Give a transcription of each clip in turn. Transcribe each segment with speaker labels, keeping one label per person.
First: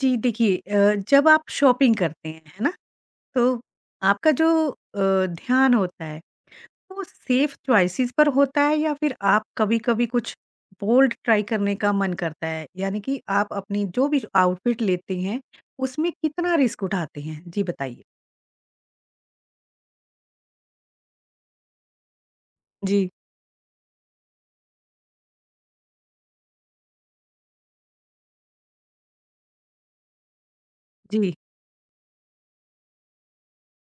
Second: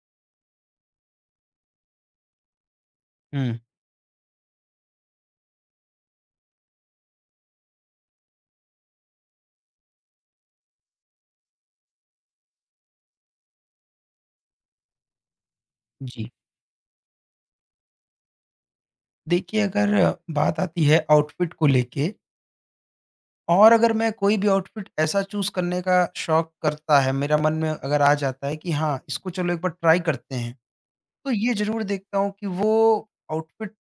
Speaker 1: जी, देखिए जब आप शॉपिंग करते हैं, है ना?
Speaker 2: हुँ,
Speaker 1: तो आपका जो ध्यान होता है, वो सेफ चॉइसेस पर होता है या फिर आप कभी-कभी कुछ बोल्ड ट्राई करने का मन करता है? यानी कि आप अपनी जो भी आउटफिट लेते हैं, उसमें
Speaker 2: जी।
Speaker 1: कितना रिस्क उठाते हैं? जी, बताइए?
Speaker 2: देखिए अगर बात आती है आउटफिट को लेके
Speaker 1: जी,
Speaker 2: और अगर मैं कोई भी आउटफिट ऐसा चूज़ करने का शौक करता है, मेरा मन में अगर आ जाता है कि हाँ, इसको चलो एक बार ट्राई करते हैं, तो
Speaker 1: जी।
Speaker 2: ये ज़रूर देखता हूँ कि वो आउटफिट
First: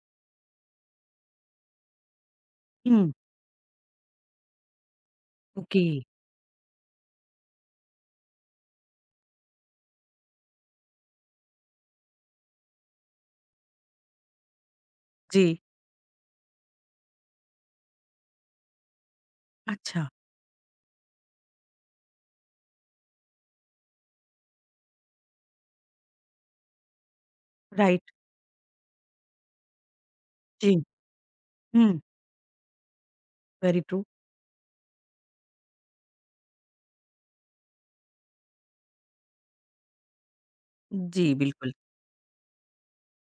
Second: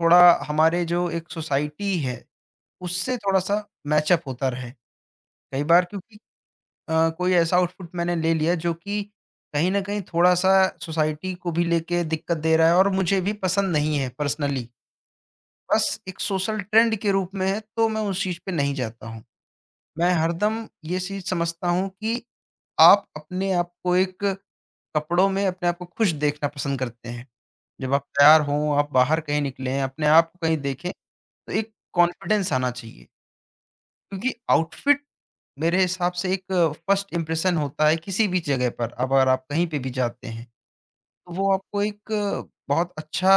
Speaker 2: थोड़ा हमारे जो एक सोसाइटी है,
Speaker 1: हुँ।
Speaker 2: उससे थोड़ा-सा मैच अप होता रहे। कई बार
Speaker 1: ओके,
Speaker 2: क्योंकि कोई ऐसा आउटफिट मैंने ले लिया जो कि कहीं न कहीं थोड़ा-सा सोसाइटी को भी लेके दिक्कत दे रहा है और मुझे भी पसंद नहीं है पर्सनली।
Speaker 1: जी।
Speaker 2: बस एक सोशल ट्रेंड के रूप में है, तो मैं उस चीज़ पे नहीं जाता हूँ।
Speaker 1: अच्छा,
Speaker 2: मैं हरदम ये चीज़ समझता हूँ कि आप अपने आप को एक कपड़ों में अपने आप को खुश देखना पसंद करते हैं। जब आप
Speaker 1: राइट।
Speaker 2: तैयार हों, आप बाहर कहीं निकलें, अपने आप को कहीं
Speaker 1: जी,
Speaker 2: देखें, तो एक
Speaker 1: हुँ,
Speaker 2: कॉन्फिडेंस आना चाहिए।
Speaker 1: Very true.
Speaker 2: क्योंकि आउटफिट मेरे हिसाब से एक फर्स्ट इंप्रेशन होता है किसी भी जगह पर, अब अगर आप कहीं पे भी जाते हैं।
Speaker 1: जी,
Speaker 2: वो
Speaker 1: बिल्कुल।
Speaker 2: आपको एक बहुत अच्छा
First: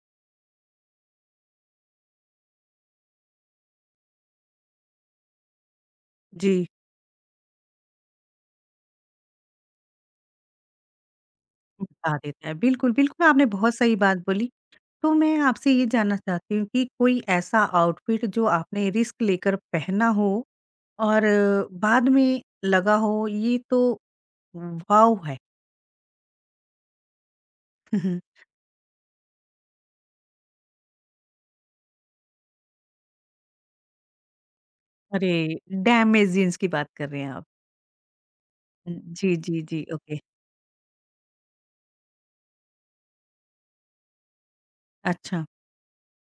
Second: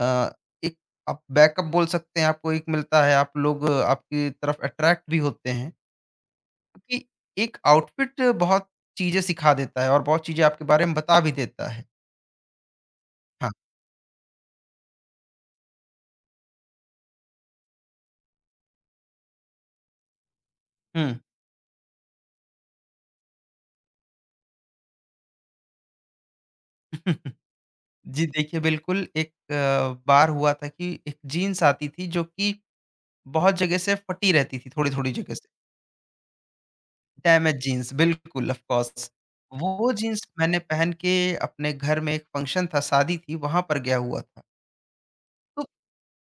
Speaker 2: अ, एक आप बैकअप बोल सकते हैं, आपको एक मिलता है, आप लोग आपकी तरफ अट्रैक्ट भी होते हैं,
Speaker 1: जी।
Speaker 2: क्योंकि एक आउटफिट बहुत चीज़ें सिखा देता है और बहुत चीज़ें आपके बारे में बता भी देता है।
Speaker 1: बता देता है। बिल्कुल, बिल्कुल, आपने
Speaker 2: हाँ।
Speaker 1: बहुत सही बात बोली। तो मैं आपसे ये जानना चाहती हूँ कि कोई ऐसा आउटफिट जो आपने रिस्क लेकर पहना हो
Speaker 2: हुँ।
Speaker 1: और बाद में लगा हो ये तो वाव है।
Speaker 2: जी, देखिए बिल्कुल एक बार हुआ था कि एक जीन्स आती थी जो कि बहुत जगह से फटी रहती थी, थोड़ी-थोड़ी
Speaker 1: अरे,
Speaker 2: जगह से।
Speaker 1: डैमेज जींस की बात कर रहे हैं आप।
Speaker 2: डैमेज जीन्स, बिल्कुल ऑफ़ कोर्स।
Speaker 1: जी जी जी,
Speaker 2: वो
Speaker 1: ओके।
Speaker 2: जीन्स मैंने पहन के अपने घर में एक फ़ंक्शन था, शादी थी, वहाँ पर गया हुआ था।
Speaker 1: अच्छा।
Speaker 2: तो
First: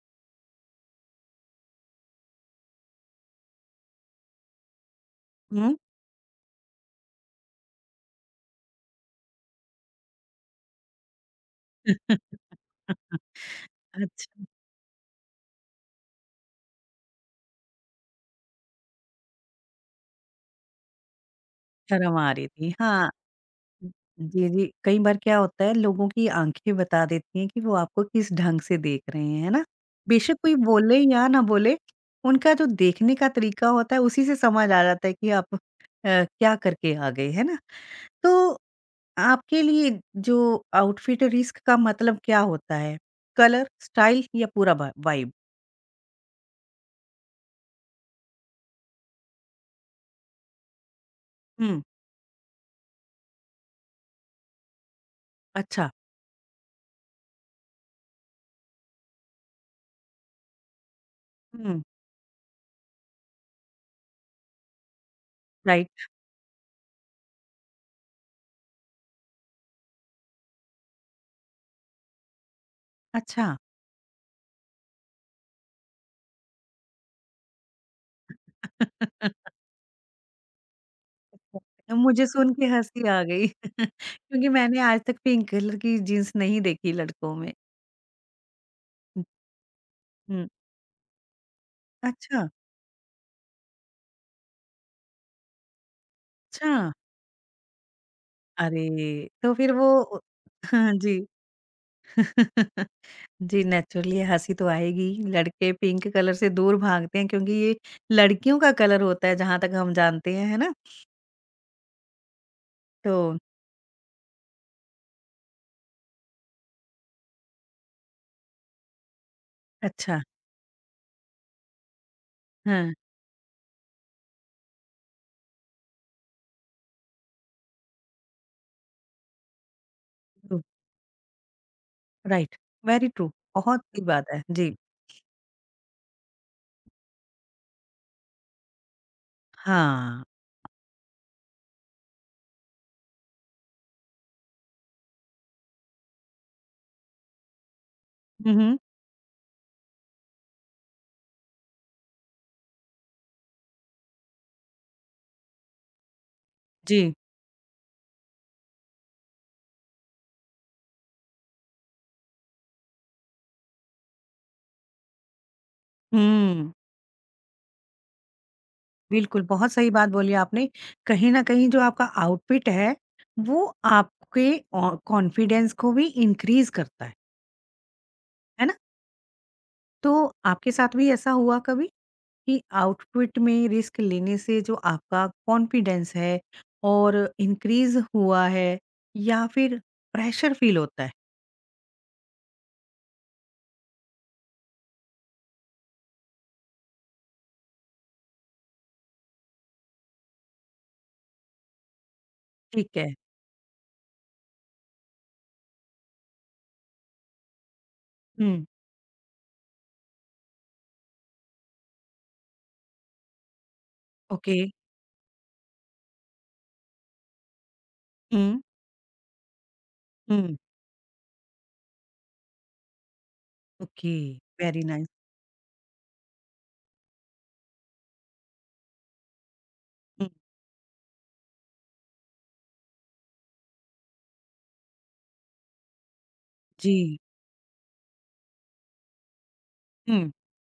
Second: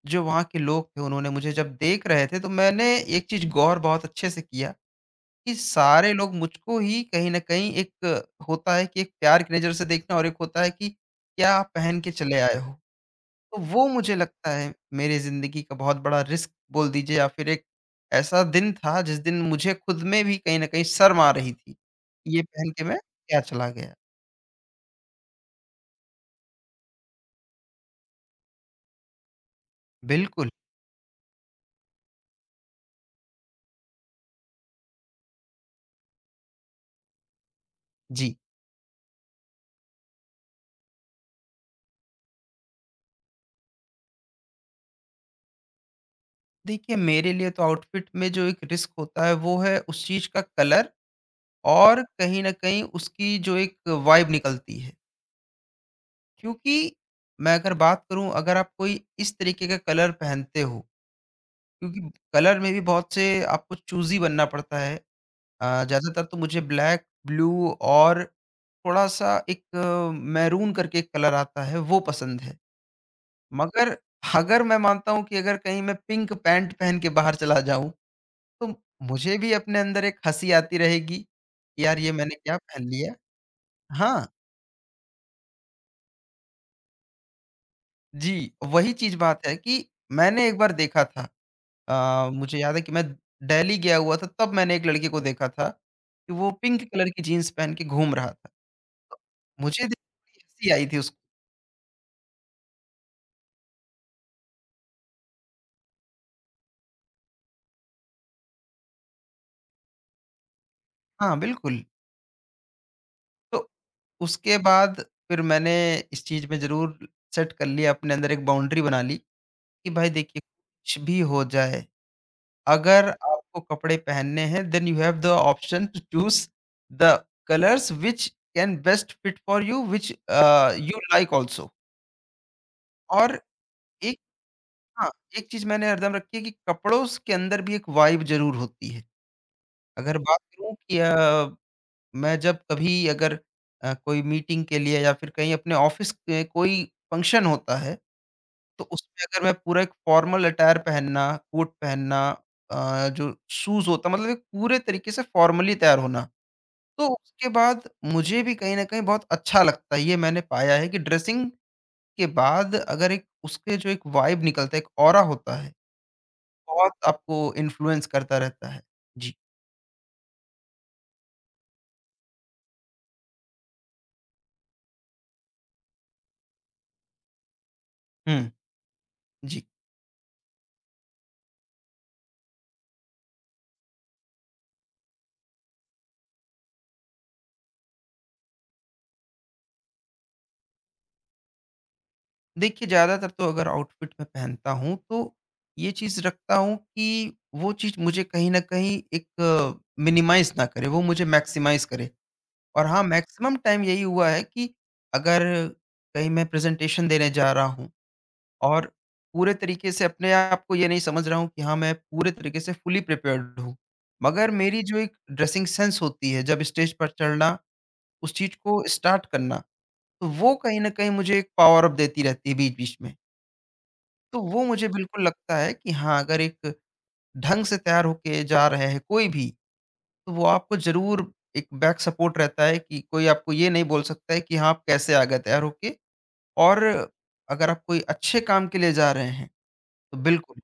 Speaker 2: जो वहाँ के लोग थे, उन्होंने मुझे जब देख रहे थे, तो मैंने एक चीज़ गौर बहुत अच्छे से किया कि
Speaker 1: हम्म।
Speaker 2: सारे लोग मुझको ही कहीं न कहीं एक होता है कि एक प्यार की नज़र से देखना और एक होता है कि क्या आप पहन के चले आए हो। तो वो मुझे
Speaker 1: अच्छा।
Speaker 2: लगता है मेरी ज़िंदगी का बहुत बड़ा रिस्क बोल दीजिए या फिर एक ऐसा दिन था जिस दिन मुझे खुद में भी कहीं न कहीं शर्म आ रही थी।
Speaker 1: शर्म आ
Speaker 2: ये
Speaker 1: रही
Speaker 2: पहन
Speaker 1: थी,
Speaker 2: के मैं
Speaker 1: हाँ।
Speaker 2: क्या चला गया?
Speaker 1: जी, जी। कई बार क्या होता है, लोगों की आँखें बता देती हैं कि वो आपको किस ढंग से देख रहे हैं, है ना? बेशक
Speaker 2: बिल्कुल,
Speaker 1: कोई बोले या ना बोले, उनका जो देखने का तरीका होता है उसी से समझ आ जाता है कि आप क्या करके आ गए, है ना?
Speaker 2: जी।
Speaker 1: तो आपके लिए जो आउटफिट रिस्क का मतलब क्या होता है? कलर, स्टाइल या पूरा वा वाइब?
Speaker 2: देखिए मेरे लिए तो आउटफिट में जो एक रिस्क होता है वो है उस चीज़ का कलर
Speaker 1: हुँ,
Speaker 2: और कहीं न कहीं उसकी जो एक वाइब निकलती है।
Speaker 1: अच्छा,
Speaker 2: क्योंकि मैं अगर बात करूँ अगर आप कोई इस तरीके का कलर पहनते हो
Speaker 1: हुँ,
Speaker 2: क्योंकि कलर में भी बहुत से आपको चूज़ी बनना पड़ता है।
Speaker 1: राइट,
Speaker 2: ज़्यादातर तो मुझे ब्लैक, ब्लू और थोड़ा-सा एक मैरून करके एक कलर आता है, वो पसंद है।
Speaker 1: अच्छा।
Speaker 2: मगर अगर मैं मानता हूँ कि अगर कहीं मैं पिंक पैंट पहन के बाहर चला जाऊँ, तो मुझे भी अपने अंदर एक हँसी आती रहेगी, कि यार ये
Speaker 1: मुझे
Speaker 2: मैंने
Speaker 1: सुन
Speaker 2: क्या
Speaker 1: के
Speaker 2: पहन
Speaker 1: हँसी
Speaker 2: लिया?
Speaker 1: आ गई।
Speaker 2: हाँ,
Speaker 1: क्योंकि मैंने आज तक पिंक कलर की जीन्स नहीं देखी लड़कों में।
Speaker 2: जी, वही चीज़ बात है कि मैंने
Speaker 1: हुँ,
Speaker 2: एक बार देखा था
Speaker 1: अच्छा,
Speaker 2: मुझे याद है कि मैं दिल्ली गया हुआ था तब मैंने एक लड़के को देखा था, कि वो
Speaker 1: अच्छा।
Speaker 2: पिंक कलर की जीन्स पहन के घूम रहा था।
Speaker 1: अरे!
Speaker 2: तो
Speaker 1: तो फिर
Speaker 2: मुझे देख
Speaker 1: वो
Speaker 2: के बड़ी हँसी आई
Speaker 1: हाँ
Speaker 2: थी उस
Speaker 1: जी। जी, नेचुरली हँसी तो आएगी, लड़के पिंक कलर से दूर भागते हैं क्योंकि ये लड़कियों का कलर होता है जहाँ तक हम जानते हैं, है ना?
Speaker 2: हाँ, बिल्कुल।
Speaker 1: तो
Speaker 2: तो उसके बाद फिर मैंने इस चीज़ में ज़रूर सेट कर लिया अपने अंदर एक बाउंड्री बना ली कि भाई
Speaker 1: अच्छा,
Speaker 2: देखिए कुछ भी हो जाए,
Speaker 1: हाँ,
Speaker 2: अगर आपको कपड़े पहनने हैं then you have the option to choose the colours which can best fit for you which
Speaker 1: true,
Speaker 2: you like also.
Speaker 1: Right, very true,
Speaker 2: और
Speaker 1: बहुत सही
Speaker 2: एक
Speaker 1: बात है। जी,
Speaker 2: हाँ, एक चीज़ मैंने हरदम रखी है कि कपड़ों स के अंदर भी एक वाइब ज़रूर होती है। अगर
Speaker 1: हाँ।
Speaker 2: बात करूँ कि अ मैं जब कभी अगर कोई मीटिंग के लिए या फिर कहीं अपने ऑफिस के कोई फ़ंक्शन होता है,
Speaker 1: हुँ, हुँ,
Speaker 2: तो उसमें अगर मैं पूरा एक फ़ॉर्मल अटायर पहनना, कोट पहनना जो शूज़ होता है मतलब एक पूरे तरीके से फ़ॉर्मली तैयार होना, तो
Speaker 1: जी,
Speaker 2: उसके बाद मुझे भी कहीं न कहीं बहुत अच्छा लगता है। ये मैंने पाया है कि ड्रेसिंग के बाद अगर एक उसके जो एक वाइब निकलता है, एक ऑरा होता है,
Speaker 1: हुँ।
Speaker 2: बहुत आपको इन्फ्लुएंस करता रहता है। जी।
Speaker 1: बिल्कुल, बहुत सही बात बोली आपने। कहीं न कहीं जो आपका आउटफिट है, वो आपके औ कॉन्फिडेंस को भी इंक्रीज़ करता
Speaker 2: हुँ।
Speaker 1: है ना?
Speaker 2: जी।
Speaker 1: तो आपके साथ भी ऐसा हुआ कभी कि आउटफिट में रिस्क लेने से जो आपका कॉन्फिडेंस है और इंक्रीज़ हुआ है या फिर प्रेशर फ़ील होता है?
Speaker 2: देखिए ज़्यादातर तो अगर आउटफिट मैं पहनता हूँ तो ये चीज़ रखता हूँ कि वो चीज़ मुझे कहीं न कहीं एक मिनिमाइज़ ना करे, वो मुझे मैक्सिमाइज़ करे। और
Speaker 1: ठीक
Speaker 2: हाँ,
Speaker 1: है।
Speaker 2: मैक्सिमम टाइम यही हुआ है कि अगर कहीं मैं प्रेज़ेंटेशन देने जा रहा हूँ
Speaker 1: हुँ,
Speaker 2: और पूरे तरीके से अपने आप को ये नहीं समझ रहा हूँ कि हाँ, मैं पूरे तरीके से फुली प्रिपेयर्ड हूँ। मगर
Speaker 1: ओके।
Speaker 2: मेरी जो एक ड्रेसिंग सेंस होती है जब स्टेज पर चढ़ना, उस चीज़
Speaker 1: हुँ,
Speaker 2: को स्टार्ट करना, तो वो
Speaker 1: हुँ,
Speaker 2: कहीं न कहीं मुझे एक पावर अप देती रहती है बीच-बीच में।
Speaker 1: ओके,
Speaker 2: तो वो
Speaker 1: वेरी
Speaker 2: मुझे
Speaker 1: नाइस।
Speaker 2: बिल्कुल लगता है कि हाँ, अगर एक ढंग से तैयार होके जा रहे हैं कोई भी,
Speaker 1: हुँ,
Speaker 2: तो वो आपको ज़रूर एक बैक सपोर्ट रहता है कि कोई आपको ये नहीं बोल सकता है कि हाँ, आप कैसे आ गए तैयार होके और
Speaker 1: जी।
Speaker 2: अगर आप कोई अच्छे काम के लिए जा रहे हैं, तो
Speaker 1: हुँ,
Speaker 2: बिल्कुल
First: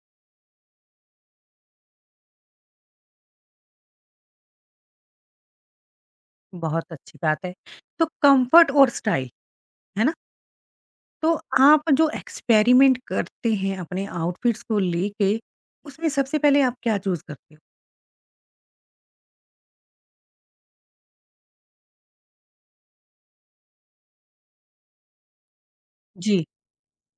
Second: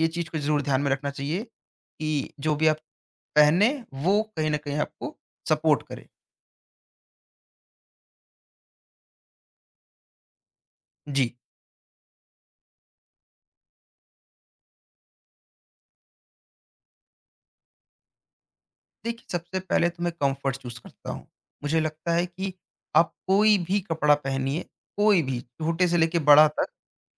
Speaker 2: ये चीज़ को ज़रूर ध्यान में रखना चाहिए कि जो भी आप पहने, वो कहीं न कहीं आपको सपोर्ट करे।
Speaker 1: बहुत अच्छी बात है। तो कम्फ़र्ट और स्टाइल, है ना? तो
Speaker 2: जी।
Speaker 1: आप जो एक्सपेरिमेंट करते हैं अपने आउटफिट्स को लेके, उसमें सबसे पहले आप क्या चूज़ करते हो?
Speaker 2: देखिए, सबसे पहले तो मैं कम्फ़र्ट चूज़ करता हूँ। मुझे लगता है कि आप कोई भी कपड़ा पहनिए, कोई भी, छोटे से लेके
Speaker 1: जी।
Speaker 2: बड़ा तक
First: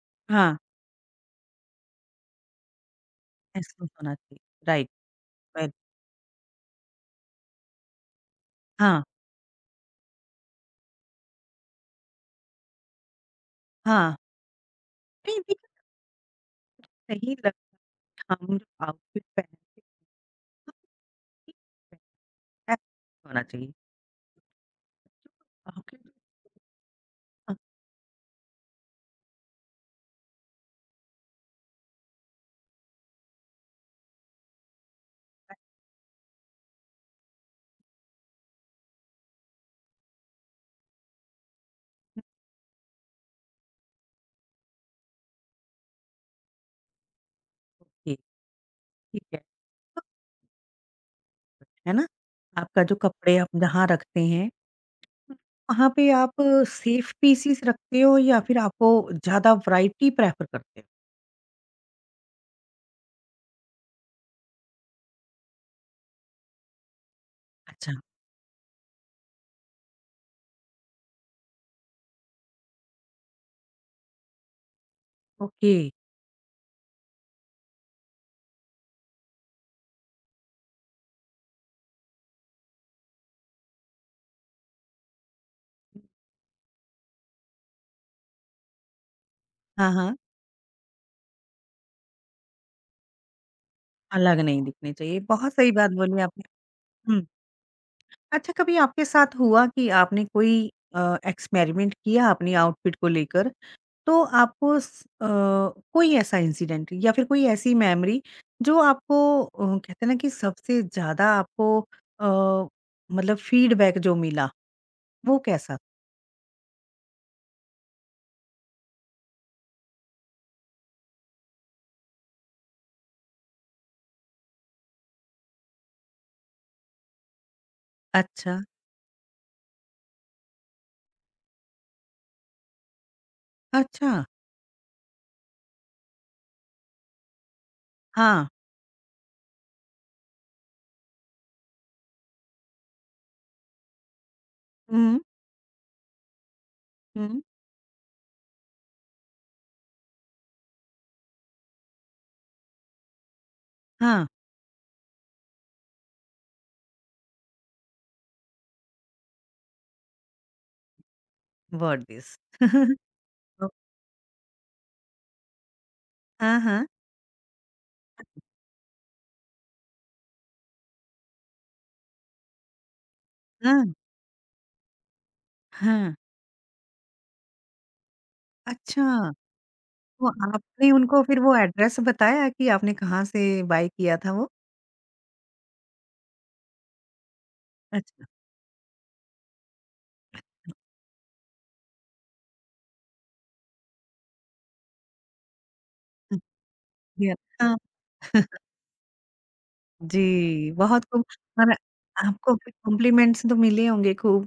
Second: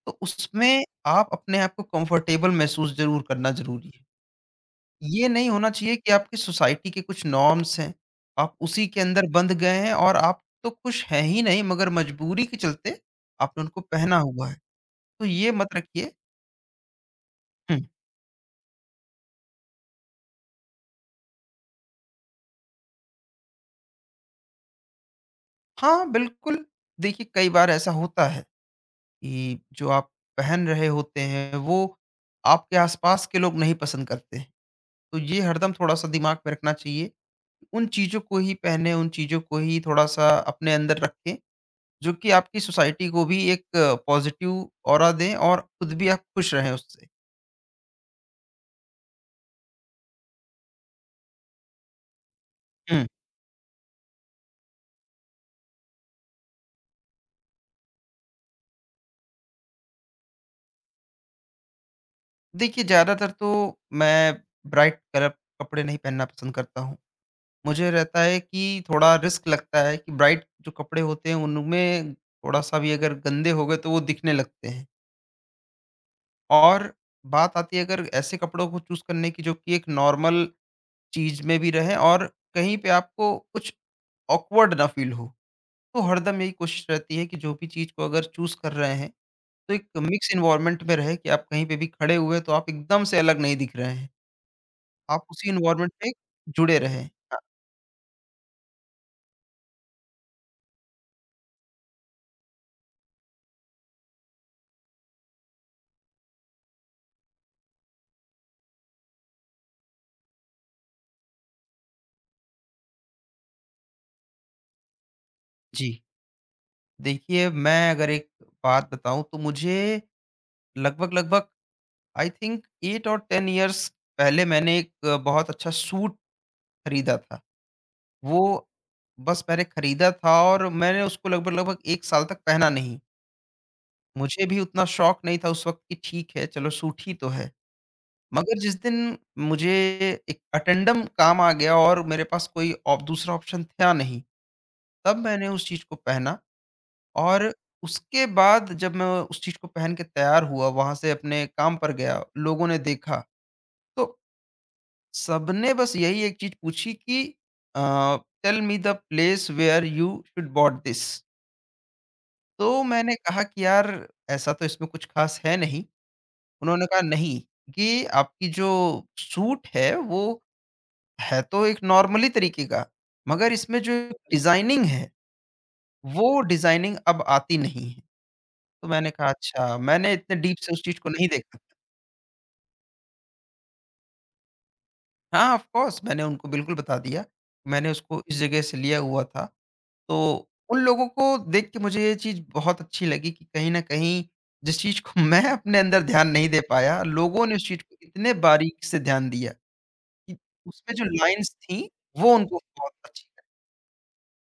Speaker 2: तो
Speaker 1: हाँ,
Speaker 2: उसमें आप अपने आप को कंफर्टेबल महसूस ज़रूर करना
Speaker 1: ऐसा
Speaker 2: ज़रूरी है।
Speaker 1: होना चाहिए। राइट,
Speaker 2: ये नहीं होना
Speaker 1: राइट।
Speaker 2: चाहिए कि आपकी सोसाइटी के कुछ नॉर्म्स हैं, आप उसी के
Speaker 1: हाँ,
Speaker 2: अंदर बंध गए हैं और आप तो खुश हैं ही नहीं मगर मजबूरी के चलते आपने उनको पहना
Speaker 1: हाँ।
Speaker 2: हुआ है, तो
Speaker 1: नहीं
Speaker 2: ये
Speaker 1: देखिए,
Speaker 2: मत रखिए।
Speaker 1: सही लग,
Speaker 2: हुँ।
Speaker 1: हम जो आउटफिट पहनते हैं हमें ठीक पहनना होना चाहिए। आपके
Speaker 2: हाँ, बिल्कुल देखिए कई बार ऐसा होता है कि जो आप पहन रहे होते हैं वो आपके आस-पास के लोग नहीं पसंद करते हैं, तो ये हरदम थोड़ा-सा दिमाग में रखना चाहिए उन चीज़ों को ही पहने, उन चीज़ों को ही थोड़ा-सा अपने अंदर रखें, जो कि आपकी सोसाइटी को भी एक पॉज़िटिव ऑरा दें और खुद भी आप खुश रहें उससे।
Speaker 1: ओके, ठीक है। तो है ना? आपका जो
Speaker 2: हुँ।
Speaker 1: कपड़े आप जहाँ रखते हैं, वहाँ पे आप सेफ पीसेस रखते हो या फिर आपको ज़्यादा वैरायटी प्रेफ़र करते हो?
Speaker 2: देखिए, ज़्यादातर तो मैं ब्राइट कलर कपड़े नहीं पहनना पसंद करता हूँ। मुझे
Speaker 1: अच्छा,
Speaker 2: रहता है कि थोड़ा रिस्क लगता है कि ब्राइट जो कपड़े होते हैं, उनमें थोड़ा-सा भी अगर गंदे हो गए, तो वो दिखने लगते हैं।
Speaker 1: ओके।
Speaker 2: और बात आती है अगर ऐसे कपड़ों को चूज़ करने की, जो कि एक नॉर्मल चीज़ में भी रहें और कहीं पे आपको कुछ ऑकवर्ड ना फ़ील हो। तो हरदम यही कोशिश रहती है कि जो भी चीज़ को अगर चूज़ कर रहे हैं, तो एक
Speaker 1: हाँ, हाँ।
Speaker 2: मिक्स एनवायरनमेंट में रहे कि आप कहीं पे भी खड़े हुए हैं, तो आप एकदम से अलग नहीं दिख रहे हैं।
Speaker 1: अलग नहीं दिखने चाहिए।
Speaker 2: आप उसी
Speaker 1: बहुत सही बात
Speaker 2: एनवायरनमेंट में
Speaker 1: बोली आपने।
Speaker 2: जुड़े रहें।
Speaker 1: हुँ।
Speaker 2: अ,
Speaker 1: अच्छा, कभी आपके साथ हुआ कि आपने कोई एक्सपेरिमेंट किया अपनी आउटफिट को लेकर, तो आपको कोई ऐसा इंसिडेंट या फिर कोई ऐसी मेमोरी जो आपको अ, कहते हैं ना कि सबसे ज़्यादा आपको मतलब फीडबैक जो मिला, वो कैसा था?
Speaker 2: जी। देखिए, मैं अगर एक बात बताऊँ तो मुझे लगभग-लगभग आई थिंक 8 और 10 इयर्स पहले मैंने एक बहुत अच्छा सूट खरीदा था। वो
Speaker 1: अच्छा,
Speaker 2: बस मैंने खरीदा था और मैंने उसको लगभग-लगभग 1 साल तक पहना नहीं।
Speaker 1: अच्छा।
Speaker 2: मुझे भी उतना शौक नहीं था उस वक़्त कि ठीक है, चलो सूठी तो है।
Speaker 1: हाँ।
Speaker 2: मगर जिस दिन मुझे एक अटेंडम काम आ गया और मेरे पास कोई ऑप दूसरा ऑप्शन था नहीं, तब
Speaker 1: हुँ,
Speaker 2: मैंने उस चीज़ को पहना
Speaker 1: हुँ।
Speaker 2: और उसके बाद जब मैं उस चीज़ को पहन के तैयार हुआ, वहाँ से अपने काम पर गया, लोगों ने देखा, तो
Speaker 1: हाँ,
Speaker 2: सबने बस यही एक चीज़ पूछी कि uh, tell me the place where you should bought this.
Speaker 1: What this?
Speaker 2: तो मैंने कहा कि
Speaker 1: ओ
Speaker 2: यार ऐसा तो इसमें कुछ ख़ास है नहीं।
Speaker 1: हाँ,
Speaker 2: उन्होंने
Speaker 1: हाँ।
Speaker 2: कहा नहीं, ये आपकी जो सूट है वो है तो एक नॉर्मली तरीके का, मगर इसमें
Speaker 1: हाँ,
Speaker 2: जो डिज़ाइनिंग है,
Speaker 1: हाँ।
Speaker 2: वो डिज़ाइनिंग अब आती नहीं है। तो मैंने कहा
Speaker 1: अच्छा।
Speaker 2: अच्छा, मैंने
Speaker 1: तो
Speaker 2: इतने डीप से उस
Speaker 1: आपने
Speaker 2: चीज़ को
Speaker 1: उनको
Speaker 2: नहीं
Speaker 1: फिर वो
Speaker 2: देखा।
Speaker 1: एड्रेस बताया कि आपने कहाँ से बाय किया था वो?
Speaker 2: हाँ, ऑफ कोर्स मैंने उनको बिल्कुल बता दिया, मैंने उसको
Speaker 1: अच्छा।
Speaker 2: इस जगह से लिया हुआ था। तो उन लोगों को देख के मुझे ये चीज़ बहुत अच्छी लगी कि कहीं न कहीं जिस चीज़ को मैं अपने अंदर ध्यान नहीं दे पाया,
Speaker 1: जी,
Speaker 2: लोगों ने उस
Speaker 1: हाँ।
Speaker 2: चीज़ को इतने बारीक से ध्यान दिया। कि
Speaker 1: जी,
Speaker 2: उसमें जो
Speaker 1: बहुत खूब।
Speaker 2: लाइन्स
Speaker 1: और
Speaker 2: थी, वो
Speaker 1: आपको
Speaker 2: उनको
Speaker 1: फिर
Speaker 2: बहुत अच्छी
Speaker 1: कॉम्प्लीमेंट्स तो मिले होंगे खूब।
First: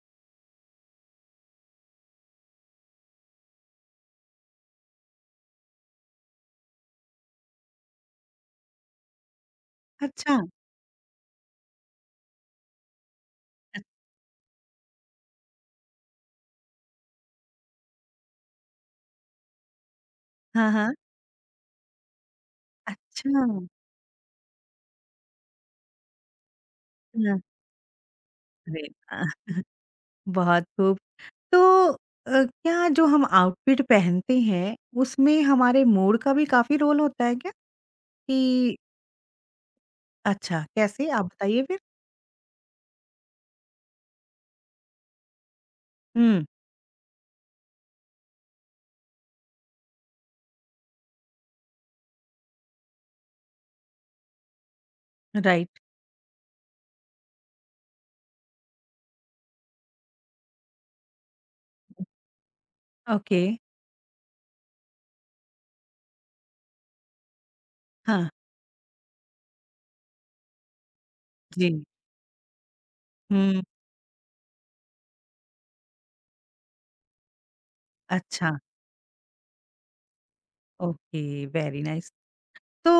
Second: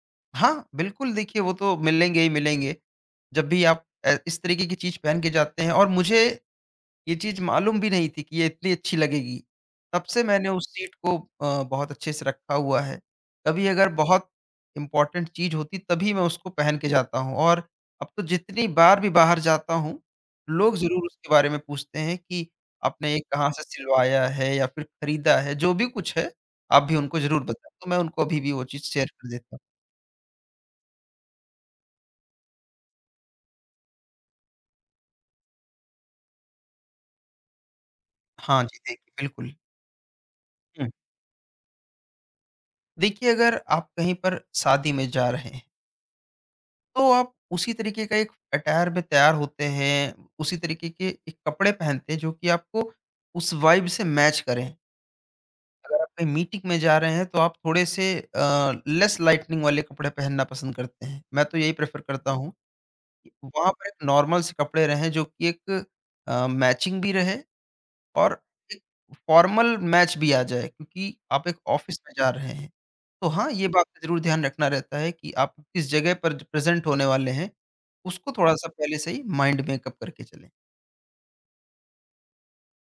Speaker 2: लगी। हाँ, बिल्कुल देखिए वो तो मिलेंगे ही मिलेंगे। जब भी आप इस तरीके की चीज़ पहन के जाते हैं और मुझे ये चीज़ मालूम भी नहीं थी कि ये इतनी अच्छी लगेगी। तब से
Speaker 1: अच्छा,
Speaker 2: मैंने उस सीट को बहुत अच्छे से रखा हुआ है। कभी
Speaker 1: अ,
Speaker 2: अगर बहुत इम्पोर्टेंट चीज़ होती तभी मैं उसको पहन के जाता हूँ और अब तो जितनी बार भी बाहर जाता हूँ,
Speaker 1: हाँ,
Speaker 2: लोग
Speaker 1: हाँ।
Speaker 2: ज़रूर उसके बारे में पूछते हैं कि आपने ये
Speaker 1: अच्छा,
Speaker 2: कहाँ से सिलवाया है या फिर खरीदा है, जो भी कुछ है, आप भी उनको
Speaker 1: हाँ।
Speaker 2: ज़रूर बताएँ। तो मैं उनको अभी भी वो
Speaker 1: अरे
Speaker 2: चीज़ शेयर कर
Speaker 1: वाह!
Speaker 2: देता हूँ।
Speaker 1: बहुत खूब। तो क्या जो हम आउटफिट पहनते हैं, उसमें हमारे मूड का भी काफ़ी रोल होता है क्या? कि
Speaker 2: हाँ जी, देखिए बिल्कुल।
Speaker 1: अच्छा,
Speaker 2: हुँ।
Speaker 1: कैसे? आप बताइए फिर?
Speaker 2: देखिए अगर आप कहीं पर शादी में जा रहे हैं
Speaker 1: हुँ,
Speaker 2: तो आप उसी तरीके का एक अटायर में तैयार होते हैं, उसी तरीके के एक कपड़े पहनते हैं जो कि आपको उस वाइब से मैच करें।
Speaker 1: राइट,
Speaker 2: अगर आप कहीं मीटिंग में जा रहे हैं तो आप थोड़े से लेस लाइटनिंग वाले कपड़े पहनना पसंद करते हैं। मैं तो यही प्रेफ़र करता हूँ कि
Speaker 1: ओके।
Speaker 2: वहाँ पर एक नॉर्मल से कपड़े रहें जो कि एक मैचिंग भी रहे
Speaker 1: हाँ,
Speaker 2: और एक फॉर्मल मैच भी आ जाए क्योंकि आप एक
Speaker 1: जी।
Speaker 2: ऑफिस में जा रहे हैं। तो हाँ,
Speaker 1: हुँ,
Speaker 2: ये बात का ज़रूर ध्यान रखना रहता है कि आप किस जगह पर ज प्रेज़ेंट होने वाले हैं, उसको
Speaker 1: अच्छा।
Speaker 2: थोड़ा-सा पहले से ही माइंड मेकअप करके चलें।
Speaker 1: Okay, very nice. तो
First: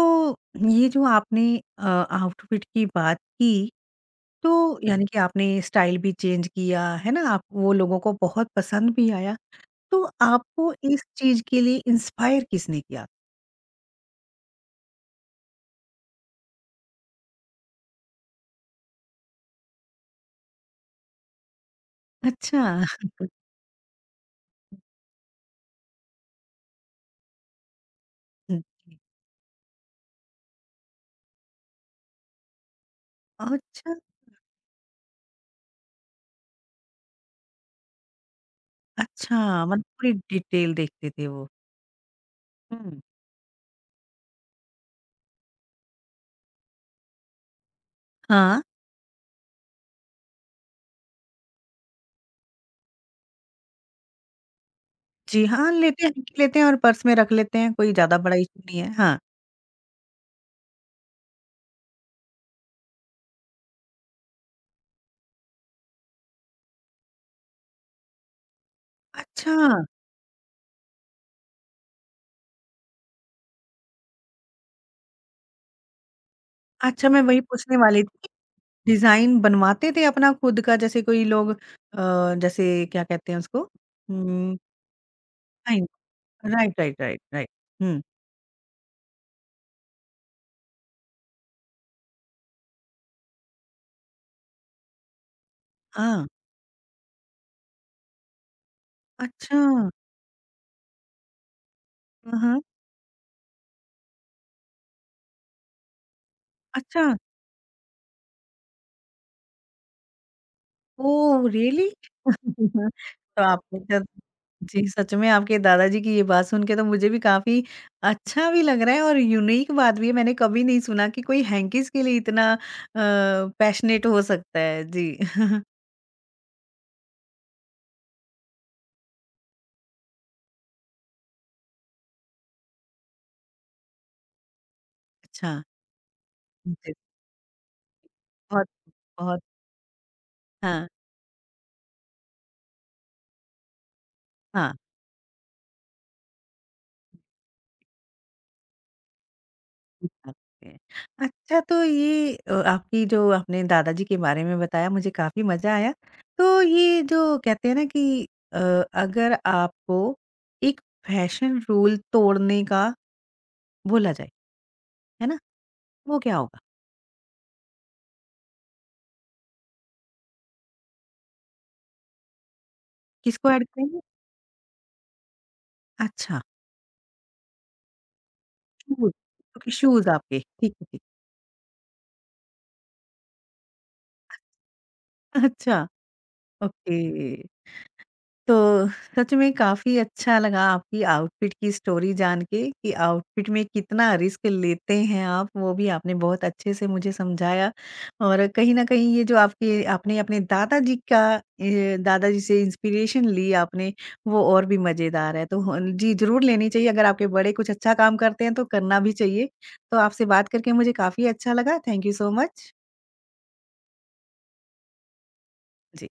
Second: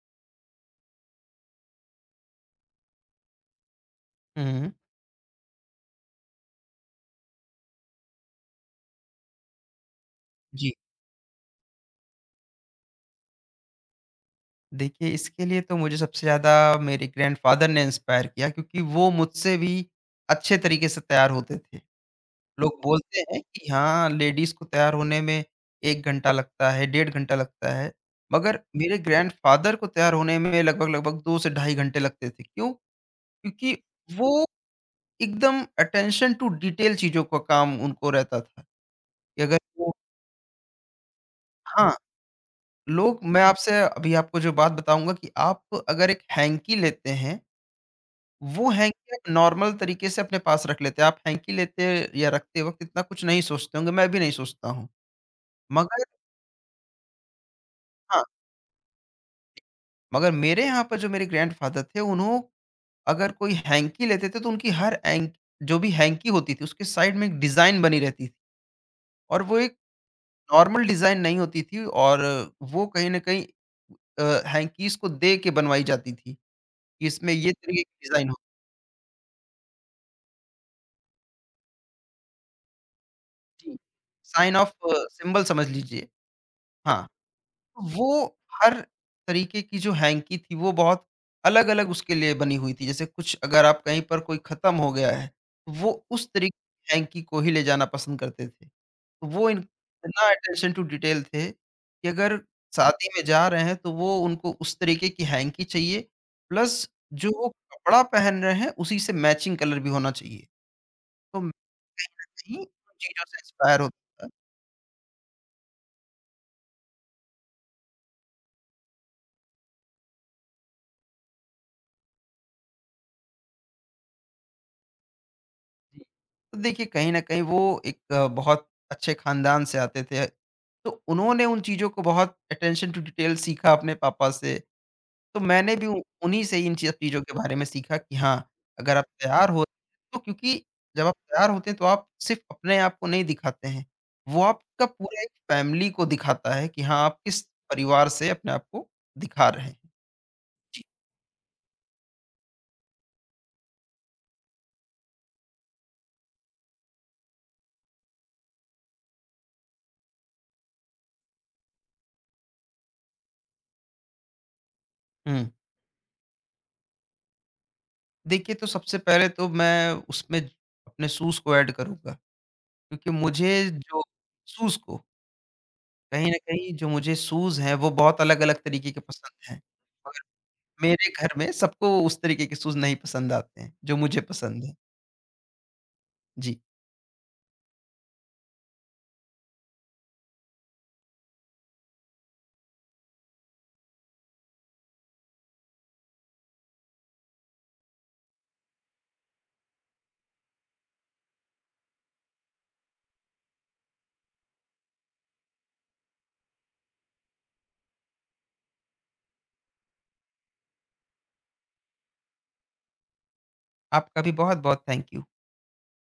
Speaker 1: ये जो आपने आउटफिट की बात की, तो
Speaker 2: हुँ।
Speaker 1: यानी कि आपने स्टाइल भी चेंज किया है ना, आप वो लोगों को बहुत पसंद भी आया। तो आपको
Speaker 2: जी।
Speaker 1: इस चीज के लिए इंस्पायर किसने किया?
Speaker 2: देखिए इसके लिए तो मुझे सबसे ज़्यादा मेरे ग्रैंडफ़ादर ने इंस्पायर किया क्योंकि वो मुझसे भी अच्छे तरीके से तैयार होते थे।
Speaker 1: अच्छा
Speaker 2: लोग बोलते हैं कि हाँ, लेडीज़ को तैयार होने में 1 घंटा लगता है, डेढ़ घंटा लगता है। मगर
Speaker 1: जी।
Speaker 2: मेरे ग्रैंडफ़ादर को तैयार होने में लगभग-लगभग 2 से ढाई घंटे लगते थे। क्यों? क्योंकि
Speaker 1: अच्छा,
Speaker 2: वो एकदम अटेंशन टू डिटेल चीज़ों का काम उनको रहता था
Speaker 1: अच्छा,
Speaker 2: कि अगर
Speaker 1: मतलब
Speaker 2: वो
Speaker 1: पूरी डिटेल देखते थे वो।
Speaker 2: हाँ,
Speaker 1: हम्म,
Speaker 2: लोग मैं आपसे अभी आपको जो बात बताऊँगा कि आप अगर एक हैंकी लेते हैं,
Speaker 1: हाँ।
Speaker 2: वो हैंकी आप नॉर्मल तरीके से अपने पास रख लेते हैं। आप हैंकी लेते या रखते वक़्त इतना कुछ नहीं सोचते होंगे, मैं भी नहीं सोचता हूँ।
Speaker 1: जी हाँ,
Speaker 2: मगर
Speaker 1: लेते हैं। लेते हैं और पर्स में रख लेते हैं, कोई ज्यादा
Speaker 2: हाँ
Speaker 1: बड़ा इशू नहीं है, हाँ।
Speaker 2: मगर मेरे यहाँ पर जो मेरे ग्रैंडफ़ादर थे, उन्हों अगर कोई हैंकी लेते थे, तो उनकी हर हैंक जो भी हैंकी होती थी, उसके साइड में एक डिज़ाइन बनी रहती थी और
Speaker 1: अच्छा।
Speaker 2: वो एक नॉर्मल डिज़ाइन नहीं होती थी और वो कहीं न कहीं हैंकीज़ को दे के बनवाई जाती थी, कि
Speaker 1: अच्छा, मैं
Speaker 2: इसमें
Speaker 1: वही
Speaker 2: ये
Speaker 1: पूछने
Speaker 2: तरीके
Speaker 1: वाली
Speaker 2: की
Speaker 1: थी।
Speaker 2: डिज़ाइन हो।
Speaker 1: डिज़ाइन बनवाते थे अपना खुद का, जैसे कोई लोग जैसे क्या कहते हैं उसको?
Speaker 2: जी। साइन
Speaker 1: उम,
Speaker 2: ऑफ सिंबल समझ
Speaker 1: साइन,
Speaker 2: लीजिए।
Speaker 1: राइट, राइट,
Speaker 2: हाँ,
Speaker 1: राइट, राइट। हुँ।
Speaker 2: वो हर तरीके की जो हैंकी थी, वो बहुत अलग-अलग उसके लिए बनी हुई थी। जैसे कुछ अगर आप कहीं पर कोई ख़त्म हो गया है, तो वो
Speaker 1: हाँ,
Speaker 2: उस तरीके की हैंकी को ही ले जाना पसंद करते थे। तो वो इन
Speaker 1: अच्छा।
Speaker 2: इतना अटेंशन टू डिटेल थे कि अगर
Speaker 1: हाँ, हाँ।
Speaker 2: शादी में जा रहे हैं, तो वो उनको उस तरीके की हैंकी चाहिए, प्लस
Speaker 1: अच्छा,
Speaker 2: जो वो कपड़ा पहन रहे हैं, उसी से मैचिंग कलर भी होना चाहिए। तो
Speaker 1: ओह
Speaker 2: मैं
Speaker 1: रियली?
Speaker 2: कहीं न कहीं उन चीज़ों से
Speaker 1: तो आपने
Speaker 2: इंस्पायर
Speaker 1: जब,
Speaker 2: होता था।
Speaker 1: जी, सच में आपके दादाजी की ये बात सुन के तो मुझे भी काफ़ी अच्छा भी लग रहा है और यूनिक बात भी है, मैंने कभी नहीं सुना कि कोई हैंकीज़ के लिए इतना पैशनेट हो सकता है। जी।
Speaker 2: जी। तो देखिए कहीं न कहीं वो एक बहुत अच्छे ख़ानदान से आते थे। तो उन्होंने उन चीज़ों को बहुत अटेंशन टू डिटेल सीखा अपने पापा से। तो
Speaker 1: अच्छा,
Speaker 2: मैंने भी उ- उन्हीं से ही इन ची
Speaker 1: जी,
Speaker 2: चीज़ों के बारे में सीखा कि हाँ,
Speaker 1: बहुत,
Speaker 2: अगर आप
Speaker 1: बहुत
Speaker 2: तैयार हो तो क्योंकि
Speaker 1: हाँ,
Speaker 2: जब आप तैयार होते हैं तो आप सिर्फ़ अपने आप को नहीं दिखाते हैं। वो
Speaker 1: हाँ।
Speaker 2: आपका पूरा एक फ़ैमिली को दिखाता है कि हाँ, आप किस परिवार से अपने आप को दिखा रहे हैं।
Speaker 1: ओके।
Speaker 2: जी।
Speaker 1: अच्छा, तो ये आपकी जो आपने दादाजी के बारे में बताया मुझे काफ़ी मज़ा आया। तो ये जो कहते हैं ना कि अ, अगर आपको एक फैशन रूल तोड़ने का बोला जाए, है ना?
Speaker 2: हुँ।
Speaker 1: वो क्या होगा?
Speaker 2: देखिए तो सबसे पहले तो मैं उसमें अपने शूज़ को ऐड करूँगा। क्योंकि
Speaker 1: किसको
Speaker 2: मुझे
Speaker 1: ऐड करेंगे?
Speaker 2: जो शूज़ को कहीं न
Speaker 1: अच्छा,
Speaker 2: कहीं जो मुझे शूज़ हैं, वो बहुत अलग-अलग तरीके के
Speaker 1: शूज़
Speaker 2: पसंद हैं।
Speaker 1: ओके, शूज़
Speaker 2: मगर
Speaker 1: आपके ठीक है, ठीक।
Speaker 2: मेरे घर में सबको उस तरीके के शूज़ नहीं पसंद आते हैं, जो मुझे पसंद हैं।
Speaker 1: अच्छा,
Speaker 2: जी,
Speaker 1: ओके। तो सच में काफ़ी अच्छा लगा आपकी आउटफिट की स्टोरी जान के कि आउटफिट में कितना रिस्क लेते हैं आप, वो भी आपने बहुत अच्छे से मुझे समझाया। और कहीं न कहीं ये जो आपके आपने अपने दादाजी का ए, दादाजी से इंस्पिरेशन ली आपने, वो और भी मज़ेदार है। तो होन जी, ज़रूर लेनी चाहिए, अगर आपके बड़े कुछ अच्छा काम करते हैं तो करना भी चाहिए। तो आपसे बात करके मुझे काफ़ी अच्छा लगा। Thank you so much.
Speaker 2: आपका भी बहुत-बहुत थैंक यू।
Speaker 1: जी।